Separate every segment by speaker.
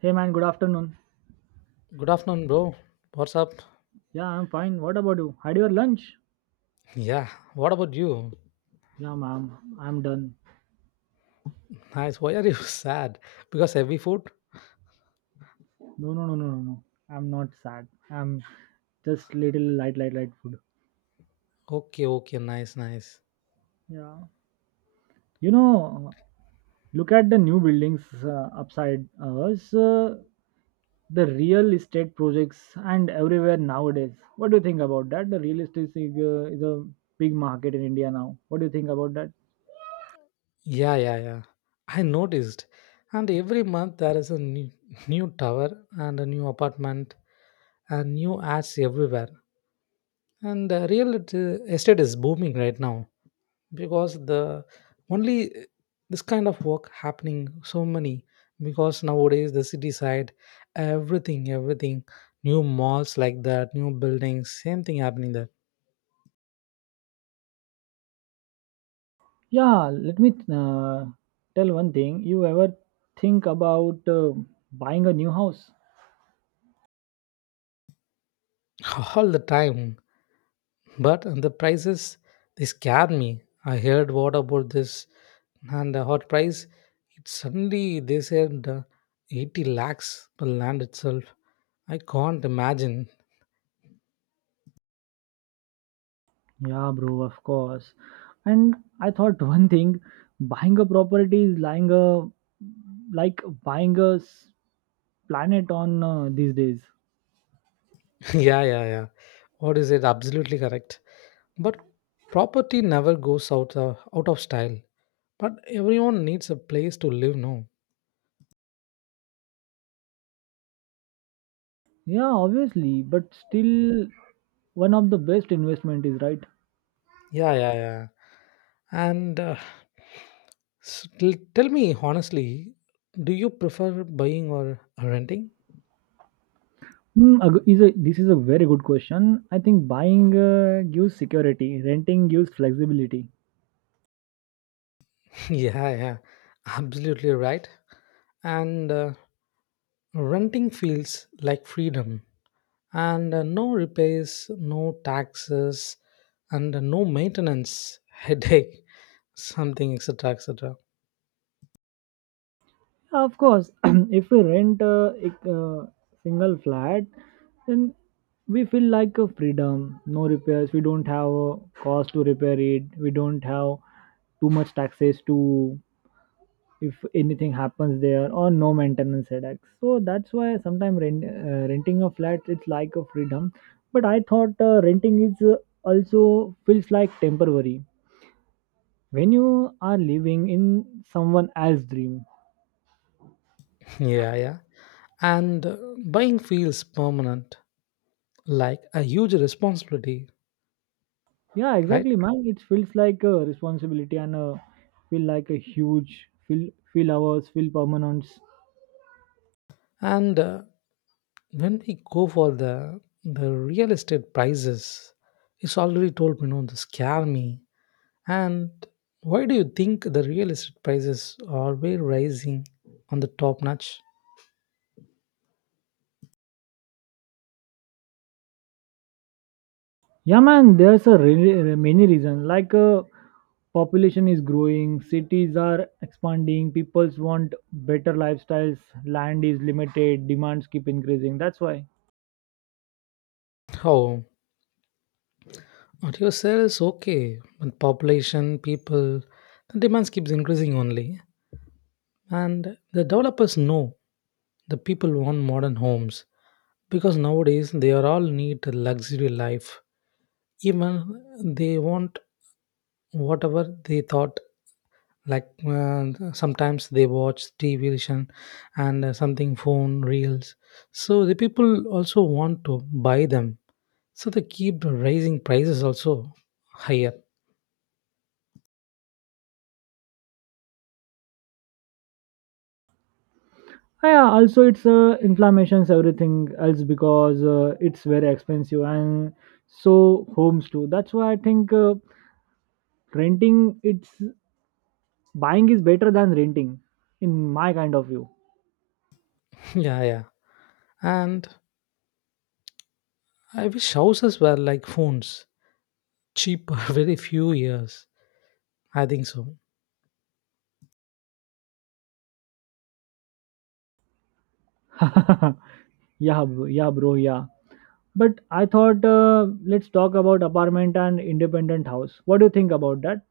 Speaker 1: Hey man, good afternoon.
Speaker 2: Good afternoon, bro. What's up?
Speaker 1: Yeah, I'm fine. What about you? Had your lunch?
Speaker 2: Yeah, what about you?
Speaker 1: Yeah, ma'am. I'm done.
Speaker 2: Nice. Why are you sad? Because heavy food?
Speaker 1: No, no, no, no, no, no. I'm not sad. I'm just little light food.
Speaker 2: Okay, okay, nice, nice.
Speaker 1: Yeah. You know, Look at the new buildings upside us. The real estate projects and everywhere nowadays. What do you think about that? The real estate is a big market in India now. What do you think about that?
Speaker 2: Yeah, yeah, yeah. I noticed. And every month there is a new, new tower and a new apartment and new ads everywhere. And real estate is booming right now. Because the only this kind of work happening so many, because nowadays the city side, everything new malls like that, new buildings, same thing happening there.
Speaker 1: Yeah, let me tell one thing. You ever think about buying a new house?
Speaker 2: All the time, but the prices, they scare me. I heard what about this and the hot price. It suddenly they said 80 lakhs per land itself. I can't imagine.
Speaker 1: Yeah, bro, of course. And I thought one thing, buying a property is lying a like buying a planet on these days.
Speaker 2: Yeah, yeah, yeah. What is it? Absolutely correct. But property never goes out of style. But everyone needs a place to live, no?
Speaker 1: Yeah, obviously, but still one of the best investment is right.
Speaker 2: Yeah, yeah, yeah. And tell me honestly, do you prefer buying or renting?
Speaker 1: This is a very good question. I think buying gives security, renting gives flexibility.
Speaker 2: Yeah, yeah, absolutely right. And renting feels like freedom, and no repairs, no taxes, and no maintenance headache, something etc. etc.
Speaker 1: Of course, if we rent a single flat, then we feel like a freedom. No repairs. We don't have a cost to repair it. We don't have too much taxes to if anything happens there or no maintenance headaches. So that's why sometimes renting a flat it's like a freedom. But I thought renting is also feels like temporary when you are living in someone else's dream.
Speaker 2: Yeah, yeah. And buying feels permanent, like a huge responsibility.
Speaker 1: Yeah,
Speaker 2: Right.
Speaker 1: exactly, man. It feels like a responsibility and feel like a huge feel hours feel permanence.
Speaker 2: And when we go for the real estate prices, it's already told me, you know, to scare me. And why do you think the real estate prices are way rising on the top notch?
Speaker 1: Yeah, man. There's a many reasons. Like population is growing, cities are expanding, people's want better lifestyles, land is limited, demands keep increasing. That's why.
Speaker 2: Oh, what you say is okay, but population, people, the demands keeps increasing only. And the developers know the people want modern homes, because nowadays they are all need luxury life. Even they want whatever they thought, like sometimes they watch television and something phone reels, so the people also want to buy them, so they keep raising prices also higher.
Speaker 1: Ah, yeah, also it's inflammation's everything else because it's very expensive and so homes too. That's why I think renting it's buying is better than renting, in my kind of view.
Speaker 2: Yeah, yeah. And I wish houses were like phones, cheap very few years, I think so.
Speaker 1: Yeah, bro, yeah, bro, yeah. But I thought let's talk about apartment and independent house. What do you think about that?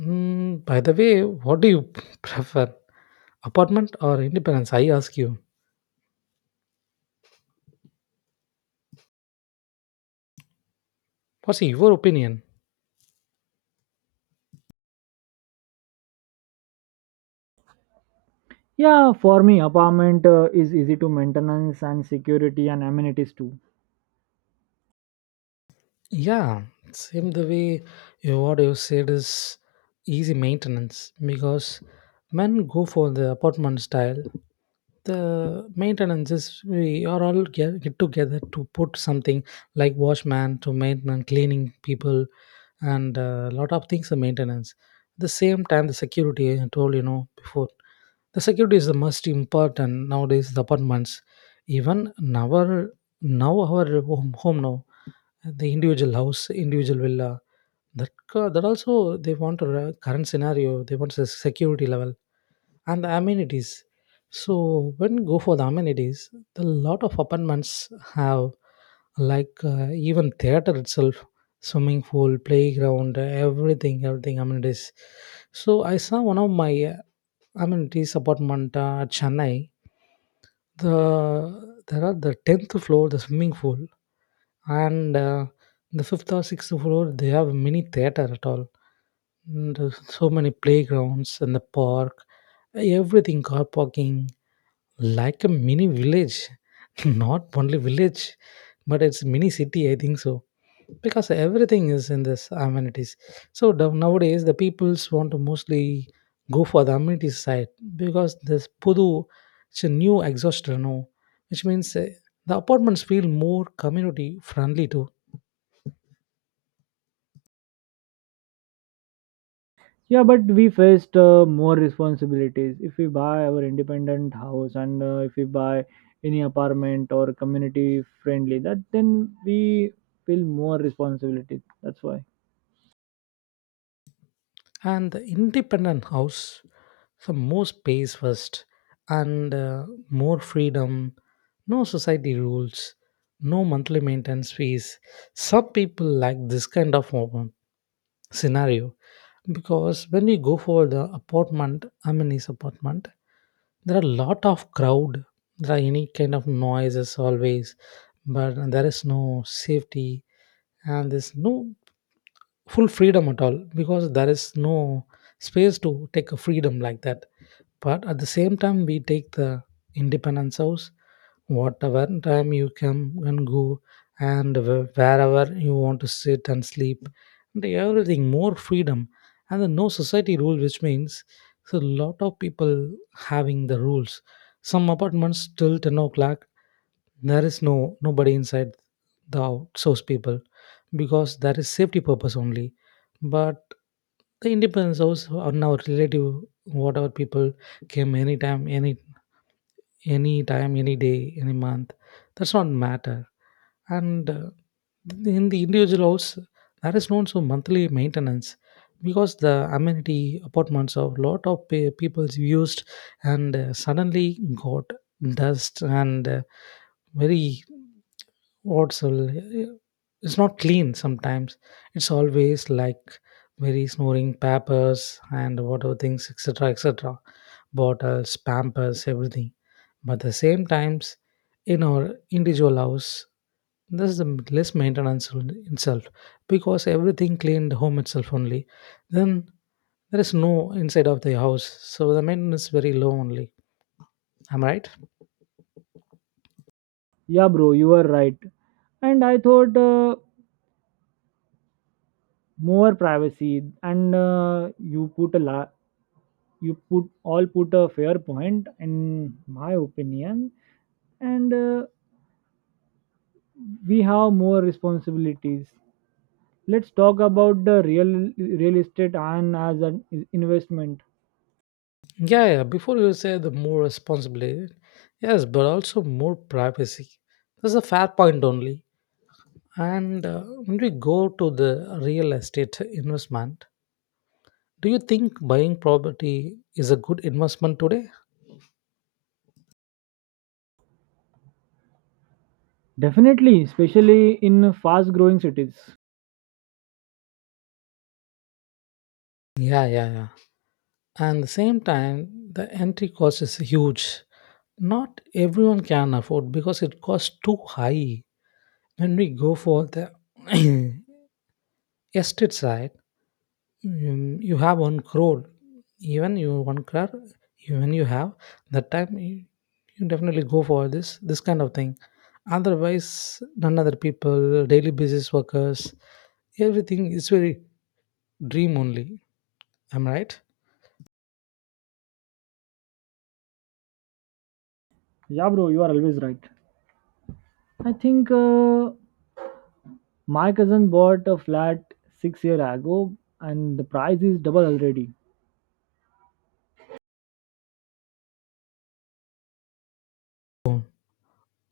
Speaker 2: By the way, what do you prefer? Apartment or independence? I ask you. What's your opinion?
Speaker 1: Yeah, for me, apartment is easy to maintenance and security and amenities too.
Speaker 2: Yeah, same the way. You, what you said is easy maintenance, because men go for the apartment style. The maintenance is we are all get together to put something like washman to maintenance, cleaning people, and a lot of things are maintenance. The same time, the security, I told you know before. The security is the most important nowadays. The apartments, even our now our home, home now, the individual house, individual villa. That that also they want a current scenario. They want the security level and the amenities. So when you go for the amenities, the lot of apartments have, like even theater itself, swimming pool, playground, everything, everything amenities. So I saw one of my amenities apartment at Chennai. The there are the tenth floor, the swimming pool, and the fifth or sixth floor they have mini theater at all. And there's so many playgrounds and the park, everything car parking. Like a mini village, not only village, but it's mini city, I think so, because everything is in this amenities. So nowadays the peoples want to mostly go for the amenities side, because this Pudu, it's a new exhaust, you know, which means the apartments feel more community friendly too.
Speaker 1: Yeah, but we faced more responsibilities if we buy our independent house and if we buy any apartment or community friendly. That then we feel more responsibility. That's why.
Speaker 2: And the independent house, so more space first, and more freedom, no society rules, no monthly maintenance fees. Some people like this kind of scenario, because when you go for the apartment, I mean his apartment, there are a lot of crowd, there are any kind of noises always, but there is no safety, and there's no full freedom at all, because there is no space to take a freedom like that. But at the same time, we take the independence house, whatever time you come and go, and wherever you want to sit and sleep, and everything more freedom. And the no society rule, which means so a lot of people having the rules. Some apartments till 10 o'clock there is no nobody inside, the outsource people, because that is safety purpose only. But the independence house, on our relative whatever people came anytime, any time any day any month, that's not matter. And in the individual house, that is known so monthly maintenance, because the amenity apartments of lot of people's used, and suddenly got dust and very, what's all, it's not clean sometimes, it's always like very snoring papers and whatever things etc etc, bottles pampers everything. But at the same times, in our individual house, this is the less maintenance on itself, because everything cleaned home itself only. Then there is no inside of the house, so the maintenance is very low only. Am I right?
Speaker 1: Yeah, bro, you are right. And I thought more privacy, and you put all put a fair point in my opinion, and we have more responsibilities. Let's talk about the real estate and as an investment.
Speaker 2: Yeah, yeah. Before you say the more responsibility, yes, but also more privacy. That's a fair point only. And when we go to the real estate investment, do you think buying property is a good investment today?
Speaker 1: Definitely, especially in fast growing cities.
Speaker 2: Yeah, yeah, yeah. And the same time, the entry cost is huge. Not everyone can afford because it costs too high. When we go for the estate side, you have one crore, even you one crore, even you have, that time you, you definitely go for this kind of thing. Otherwise none other people, daily business workers, everything is very dream only. Am I right?
Speaker 1: Yeah, bro, you are always right. I think. My cousin bought a flat 6 year ago and the price is double already.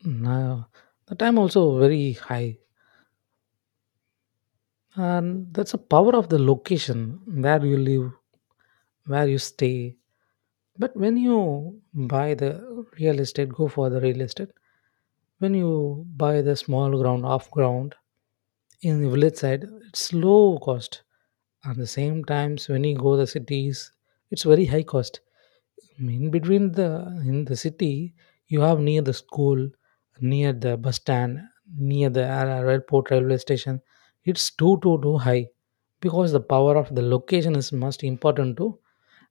Speaker 2: No, the time also very high, and that's the power of the location where you live, where you stay. But when you buy the real estate, go for the real estate. When you buy the small ground, off ground, in the village side, it's low cost. At the same times, when you go the cities, it's very high cost. In between the in the city, you have near the school, near the bus stand, near the airport, railway station. It's too too too high, because the power of the location is most important to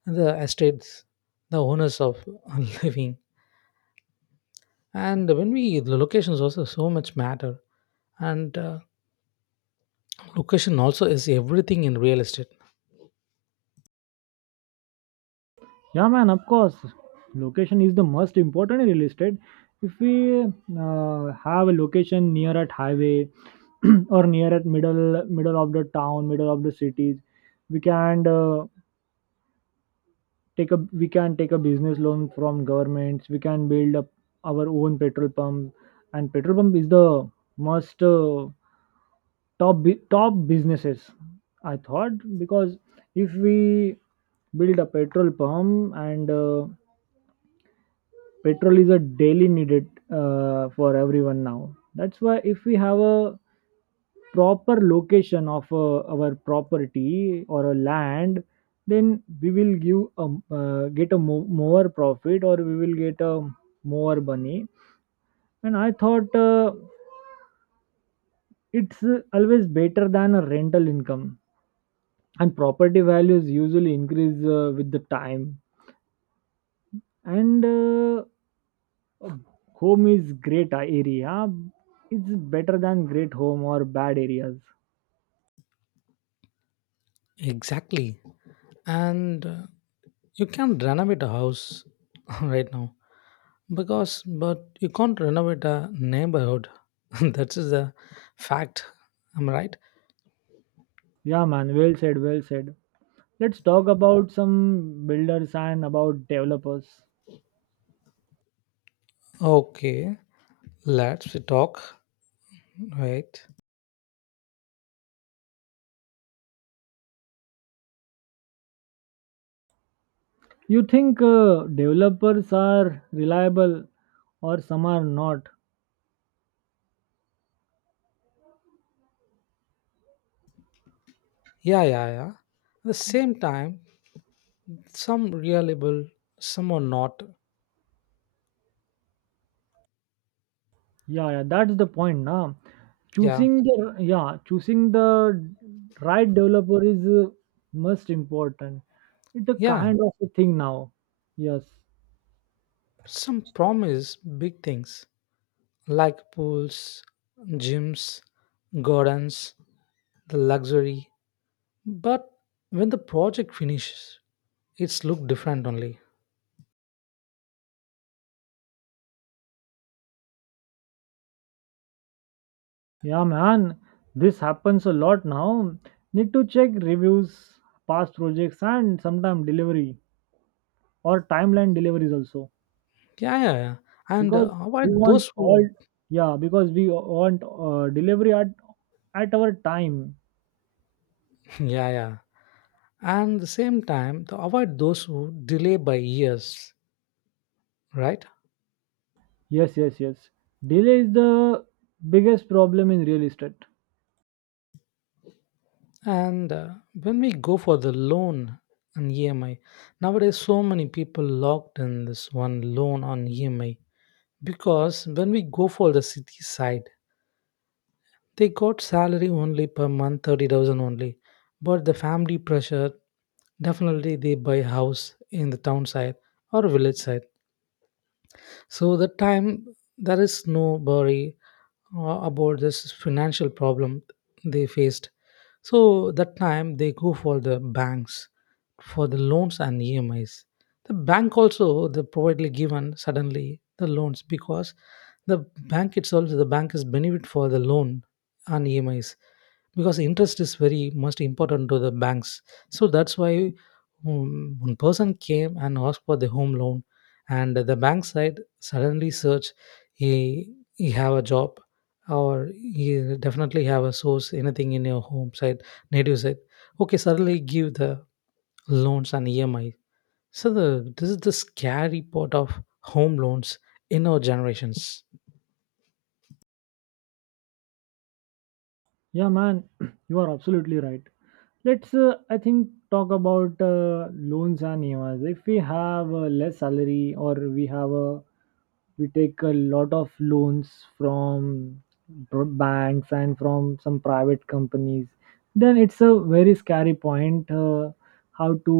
Speaker 2: the estates, the owners of living. And when we the locations also so much matter, and location also is everything in real estate.
Speaker 1: Yeah, man, of course. Location is the most important in real estate. If we have a location near at highway or near at middle of the town, middle of the cities, we can take a we can take a business loan from governments. We can build up our own petrol pump, and petrol pump is the most top top businesses I thought, because if we build a petrol pump and petrol is a daily needed for everyone now. That's why if we have a proper location of our property or a land, then we will get a more profit, or we will get a more money. And I thought it's always better than a rental income, and property values usually increase with the time. And home is great area. It's better than great home or bad areas.
Speaker 2: Exactly, and you can't renovate a house right now, because, but you can't renovate a neighborhood. That is the fact. I'm right.
Speaker 1: Yeah, man, well said, well said. Let's talk about some builders and about developers.
Speaker 2: Okay, let's talk. Right.
Speaker 1: You think developers are reliable or some are not?
Speaker 2: Yeah, yeah, yeah. At the same time, some reliable, some are not.
Speaker 1: Yeah, yeah, that's the point, na.
Speaker 2: Yeah.
Speaker 1: Choosing the Yeah, choosing the right developer is most important. It's a
Speaker 2: Yeah,
Speaker 1: kind of a thing now. Yes.
Speaker 2: some promise big things like pools, gyms, gardens, the luxury. But when the project finishes, it's look different only.
Speaker 1: Yeah, man, this happens a lot now. Need to check reviews, past projects, and sometimes delivery or timeline deliveries also.
Speaker 2: Yeah, yeah, yeah. And
Speaker 1: Because we
Speaker 2: avoid
Speaker 1: want
Speaker 2: those
Speaker 1: all
Speaker 2: who,
Speaker 1: Yeah, because we want delivery at our time.
Speaker 2: yeah, yeah. And the same time, to avoid those who delay by years, right?
Speaker 1: Yes, yes, yes, delay is the biggest problem in real estate.
Speaker 2: And when we go for the loan on EMI, nowadays so many people locked in this one loan on EMI, because when we go for the city side they got salary only per month 30,000 only. But the family pressure, definitely they buy house in the town side or village side. So that time there is no worry about this financial problem they faced. So that time they go for the banks for the loans and EMIs. The bank also, they providedly given suddenly the loans, because the bank itself, the bank is benefit for the loan and EMIs, because interest is very most important to the banks. So that's why one person came and asked for the home loan, and the bank side suddenly search, he he have a job, or you definitely have a source anything in your home side, native side, okay, suddenly give the loans and EMI. So the this is the scary part of home loans in our generations.
Speaker 1: Yeah, man, you are absolutely right. Let's I think talk about loans and emis if we have less salary, or we have a we take a lot of loans from banks and from some private companies. Then it's a very scary point how to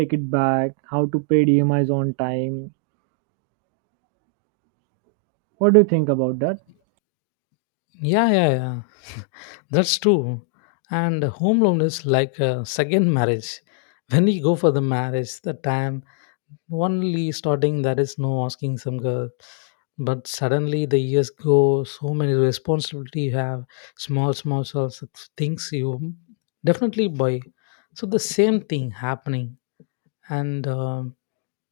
Speaker 1: take it back, how to pay emis on time. What do you think about that?
Speaker 2: Yeah, yeah, yeah, that's true. And home loan is like a second marriage. When you go for the marriage the time, only starting there is no asking some girl, but suddenly the years go so many responsibility you have, small things you definitely buy. So the same thing happening. And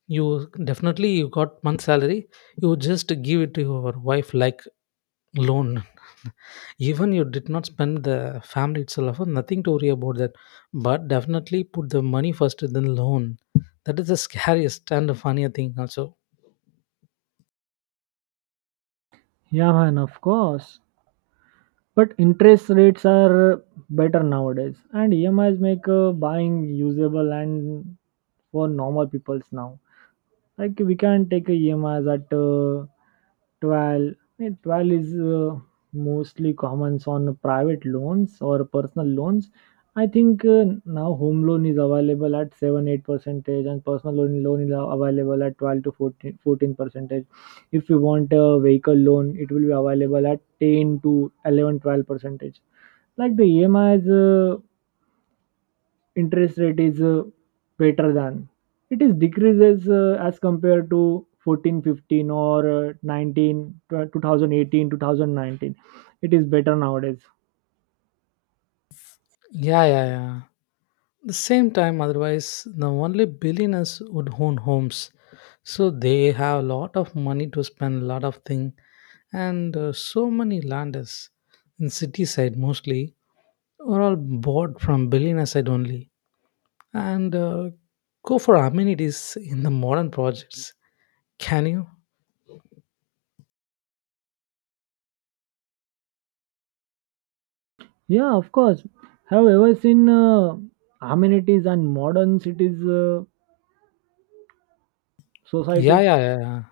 Speaker 2: you definitely you got month salary, you just give it to your wife like loan. Even you did not spend the family itself nothing to worry about that. But definitely put the money first then loan. That is the scariest and the funnier thing also.
Speaker 1: Yeah, man, of course. But interest rates are better nowadays, and EMIs make buying usable and for normal peoples now. Like we can't take a EMIs at 12. 12 is mostly common on private loans or personal loans. I think now home loan is available at 7 8 percentage, and personal loan is available at 12 to fourteen percentage. If you want a vehicle loan, it will be available at 10 to 11 12 percentage like the EMIs interest rate is better than it is decreases as compared to 14, 15, or 19 2018. It is better nowadays.
Speaker 2: Yeah, yeah, yeah. The same time, otherwise, the only billionaires would own homes. So they have a lot of money to spend, a lot of thing, and so many landers in city side mostly are all bought from billionaire side only, and go for amenities in the modern projects. Can you?
Speaker 1: Yeah, of course. Have you ever seen amenities and modern cities
Speaker 2: Yeah,
Speaker 1: societies?
Speaker 2: yeah, yeah. Yeah.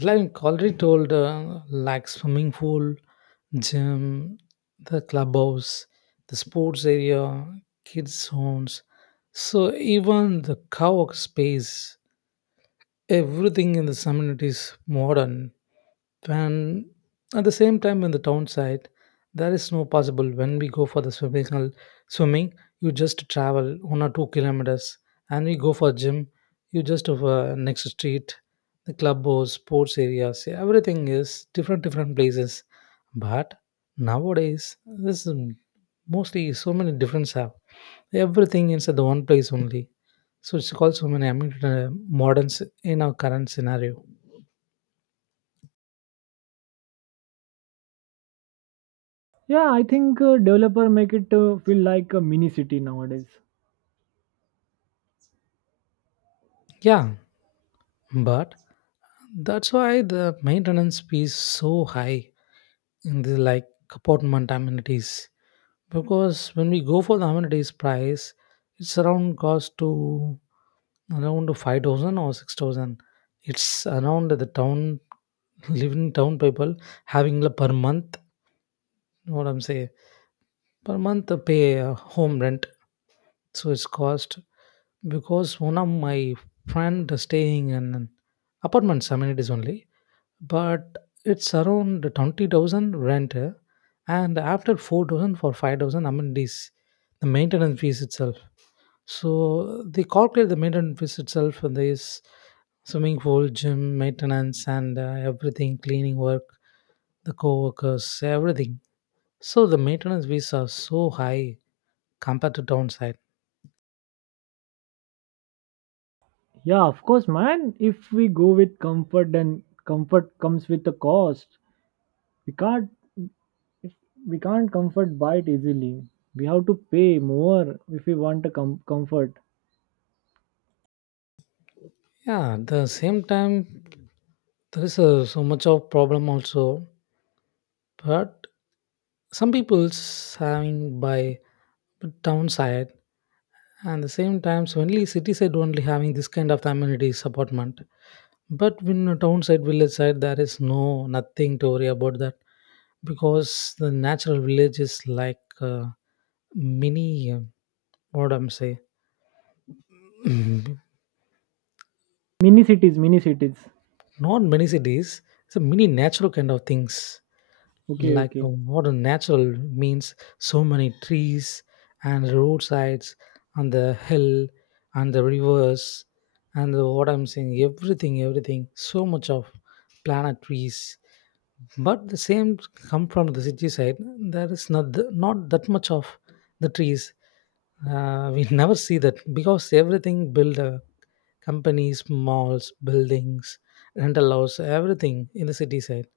Speaker 2: Like already told, like swimming pool, gym, the clubhouse, the sports area, kids zones, so even the co-work space, everything in the summit is modern, and at the same time, in the town side, there is no possible. When we go for the swimming hall, swimming, you just travel 1 or 2 kilometers, and we go for gym, you just over next street. The club or sports areas, everything is different, different places. But nowadays, this is mostly so many difference have everything inside the one place only. So it's called so many, I mean, moderns in our current scenario.
Speaker 1: Yeah, I think developer make it feel like a mini city nowadays.
Speaker 2: Yeah, but that's why the maintenance fee is so high in the like apartment amenities. Because when we go for the amenities price, it's around cost to around to 5,000 or 6,000. It's around the town living town people having the per month. What I'm saying? Per month pay home rent, so it's cost because one of my friend staying in an apartments amenities only, but it's around 20,000 rent, eh, and after 4,000 for 5,000 amenities, the maintenance fees itself. So they calculate the maintenance fees itself for this swimming pool, gym, maintenance, and everything, cleaning work, the co-workers, everything. So the maintenance fees are so high compared to downside.
Speaker 1: Yeah, of course, man, if we go with comfort then comfort comes with the cost. We can't If we can't comfort buy it easily, we have to pay more if we want a comfort.
Speaker 2: Yeah, at the same time, there is a so much of problem also, but some people's having by. But downside, and the same times only city side only having this kind of amenities apartment. But when a town side, village side, there is no nothing to worry about that, because the natural village is like mini. What I'm say, not
Speaker 1: Mini cities, mini cities.
Speaker 2: many cities. It's a mini natural kind of things.
Speaker 1: Okay,
Speaker 2: Like a
Speaker 1: okay.
Speaker 2: modern natural means so many trees, and roadsides, and the hill, and the rivers, and the, what I'm saying, everything, everything, so much of planet trees. But the same come from the city side, there is not not that much of the trees. We never see that, because everything build companies, malls, buildings, rental house, everything in the city side.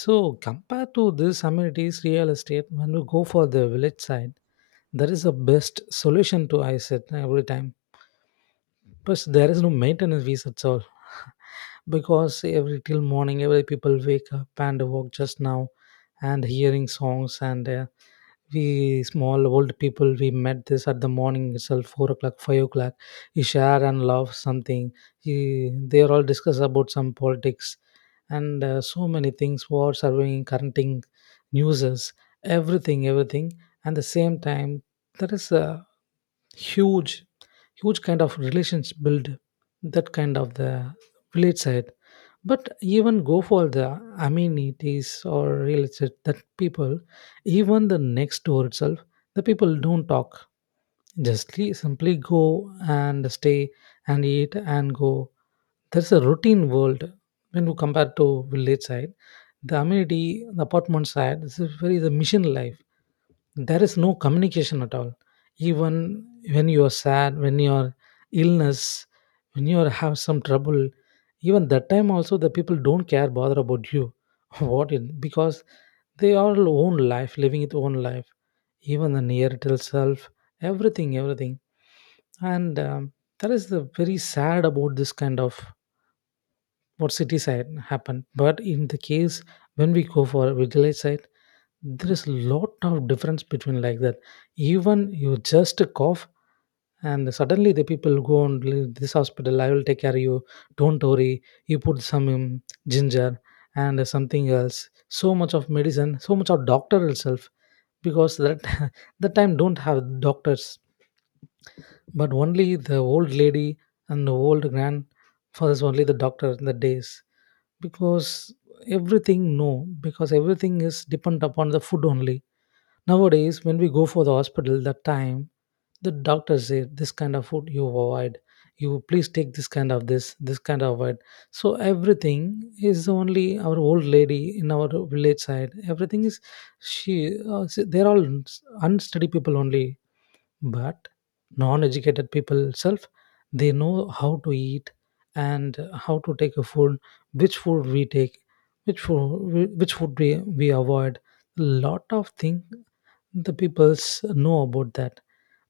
Speaker 2: So, compared to this amenities real estate, when we go for the village side, that is the best solution to I said every time, but there is no maintenance fees at all. Because every till morning, every people wake up and walk just now and hearing songs. And we small old people, we met this at the morning itself, 4 o'clock, 5 o'clock. He share and love something. He, they are all discuss about some politics and so many things, war, surveying, currenting, newses, everything, everything. And the same time, there is a huge, huge kind of relations build that kind of the village side. But even go for the amenities or real estate, that people, even the next door itself, the people don't talk, just simply go and stay and eat and go. There's a routine world when you compare to village side. The amenity, the apartment side, this is very the mission life, there is no communication at all. Even when you are sad, when you are illness, when you are have some trouble, even that time also the people don't care bother about you. What it, because they are own life living its own life, even the near itself, everything, everything. And that is the very sad about this kind of what city side happen. But in the case when we go for a village side, there is a lot of difference between like that. Even you just cough, and suddenly the people go and leave this hospital. I will take care of you, don't worry. You put some ginger and something else, so much of medicine, so much of doctor itself. Because that, that time don't have doctors, but only the old lady and the old grandfathers only the doctor in the days, because everything no, because everything is dependent upon the food only. Nowadays, when we go for the hospital, that time the doctor say this kind of food you avoid. You please take this kind of this, this kind of it. So everything is only our old lady in our village side. Everything is she. They're all unsteady people only, but non-educated people self. They know how to eat and how to take a food. Which food we take, which food, which food we avoid. Lot of thing the peoples know about that.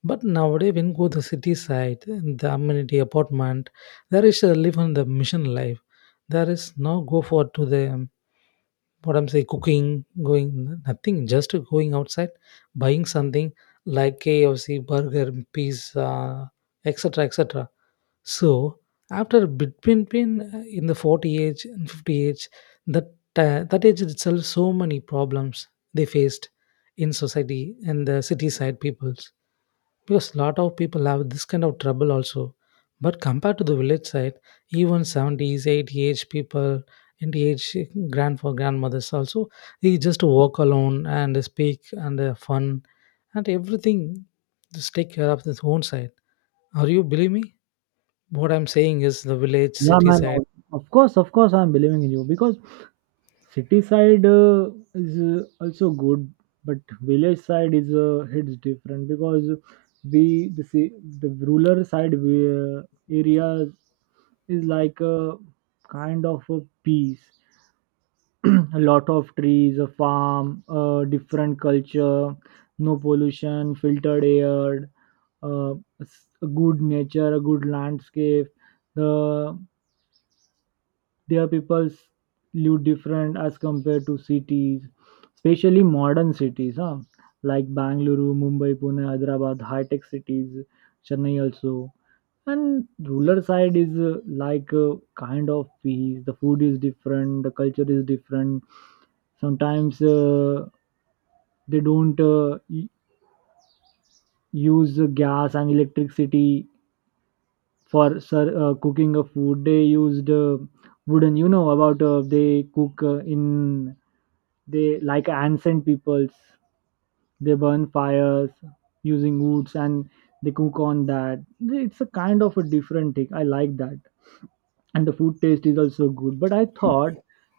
Speaker 2: But nowadays, when go the city side, the amenity apartment, there is a live on the mission life. There is no go for to the, what I'm saying, cooking going, nothing, just going outside, buying something like KFC, burger, pizza, etc, etc. So after between been in the 40 age and 50 age, that that age itself, so many problems they faced in society and the city side peoples, because a lot of people have this kind of trouble also. But compared to the village side, even 70s, 80 age people, 90 age grand for grandmothers also, they just walk alone and speak and fun and everything. Just take care of this own side. Are you believe me? What I'm saying is the village
Speaker 1: Yeah,
Speaker 2: city
Speaker 1: man,
Speaker 2: side.
Speaker 1: of course, of course, I'm believing in you because city side is also good, but village side is it's different. Because we the ci- the rural side areas is like a kind of a peace. A lot of trees, a farm, a different culture, no pollution, filtered air, uh, a good nature, a good landscape. The their people live different as compared to cities, especially modern cities, huh? Like Bangalore, Mumbai, Pune, Hyderabad, high tech cities, Chennai also. And rural side is like kind of peace. The food is different, the culture is different. Sometimes they don't use gas and electricity for cooking of food. They used wooden. You know about they cook in, they like ancient peoples. They burn fires using woods and they cook on that. It's a kind of a different thing, I like that. And the food taste is also good. But I thought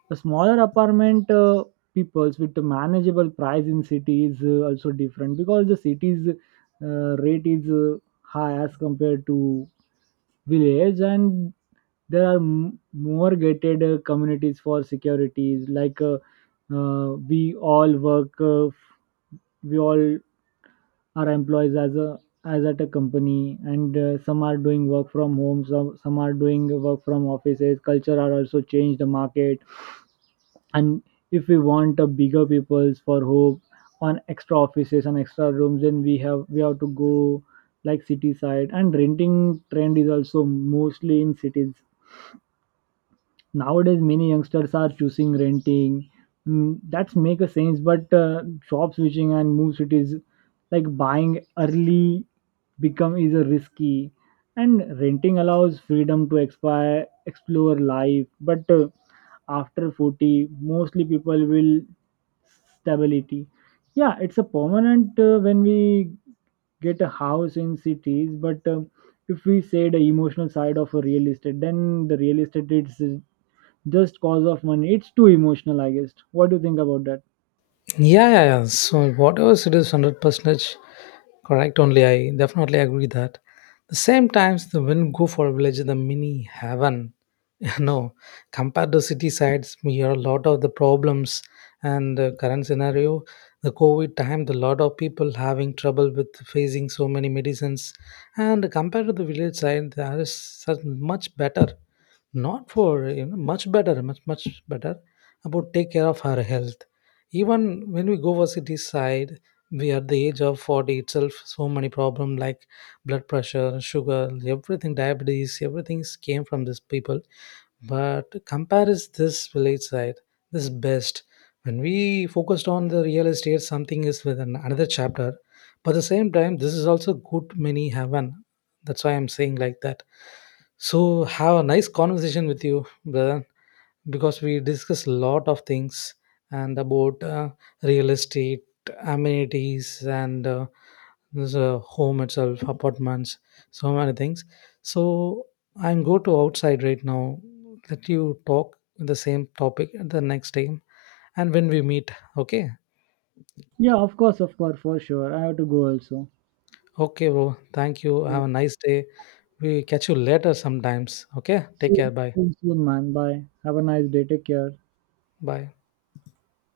Speaker 1: a smaller apartment peoples with a manageable price in city is also different because the city's rate is high as compared to village. And there are more gated communities for securities like we all work we all are employees as at a company. And some are doing work from home, some are doing work from offices. Culture are also change the market. And if we want a bigger peoples for hope on extra offices and extra rooms, then we have to go like city side. And renting trend is also mostly in cities. Nowadays many youngsters are choosing renting. That's make a sense, but job switching and move cities like buying early become is a risky. And renting allows freedom to expire explore life, but after 40 mostly people will stability. Yeah, it's a permanent when we get a house in cities. But if we say the emotional side of a real estate, then the real estate is just cause of money. It's too emotional, I guess. What do you think about that?
Speaker 2: Yeah, yeah, yeah. So whatever it is, 100% correct. Only I definitely agree that. The same times, the when go for a village, the mini heaven. You know, compared to city sides, we hear a lot of the problems, and the current scenario, the COVID time, the lot of people having trouble with facing so many medicines. And compared to the village side, there is such much better, not for you know, much better, much much better about take care of her health. Even when we go for city side, we at the age of 40 itself, so many problem like blood pressure, sugar, everything, diabetes, everything came from these people. But compare is this village side, this is best. When we focused on the real estate, something is with an, another chapter, but at the same time, this is also good, many heaven. That's why I'm saying like that. So, have a nice conversation with you, brother, because we discuss a lot of things, and about real estate, amenities, and this home itself, apartments, so many things. So I'm go to outside right now. Let you talk the same topic at the next time, and when we meet, okay.
Speaker 1: Yeah, of course, for sure. I have to go also.
Speaker 2: Okay, bro. Thank you.
Speaker 1: Yeah.
Speaker 2: Have a nice day. We catch you later sometimes. Okay. Take
Speaker 1: See
Speaker 2: care. Bye.
Speaker 1: you soon, man. Bye. Have a nice day. Take care.
Speaker 2: Bye.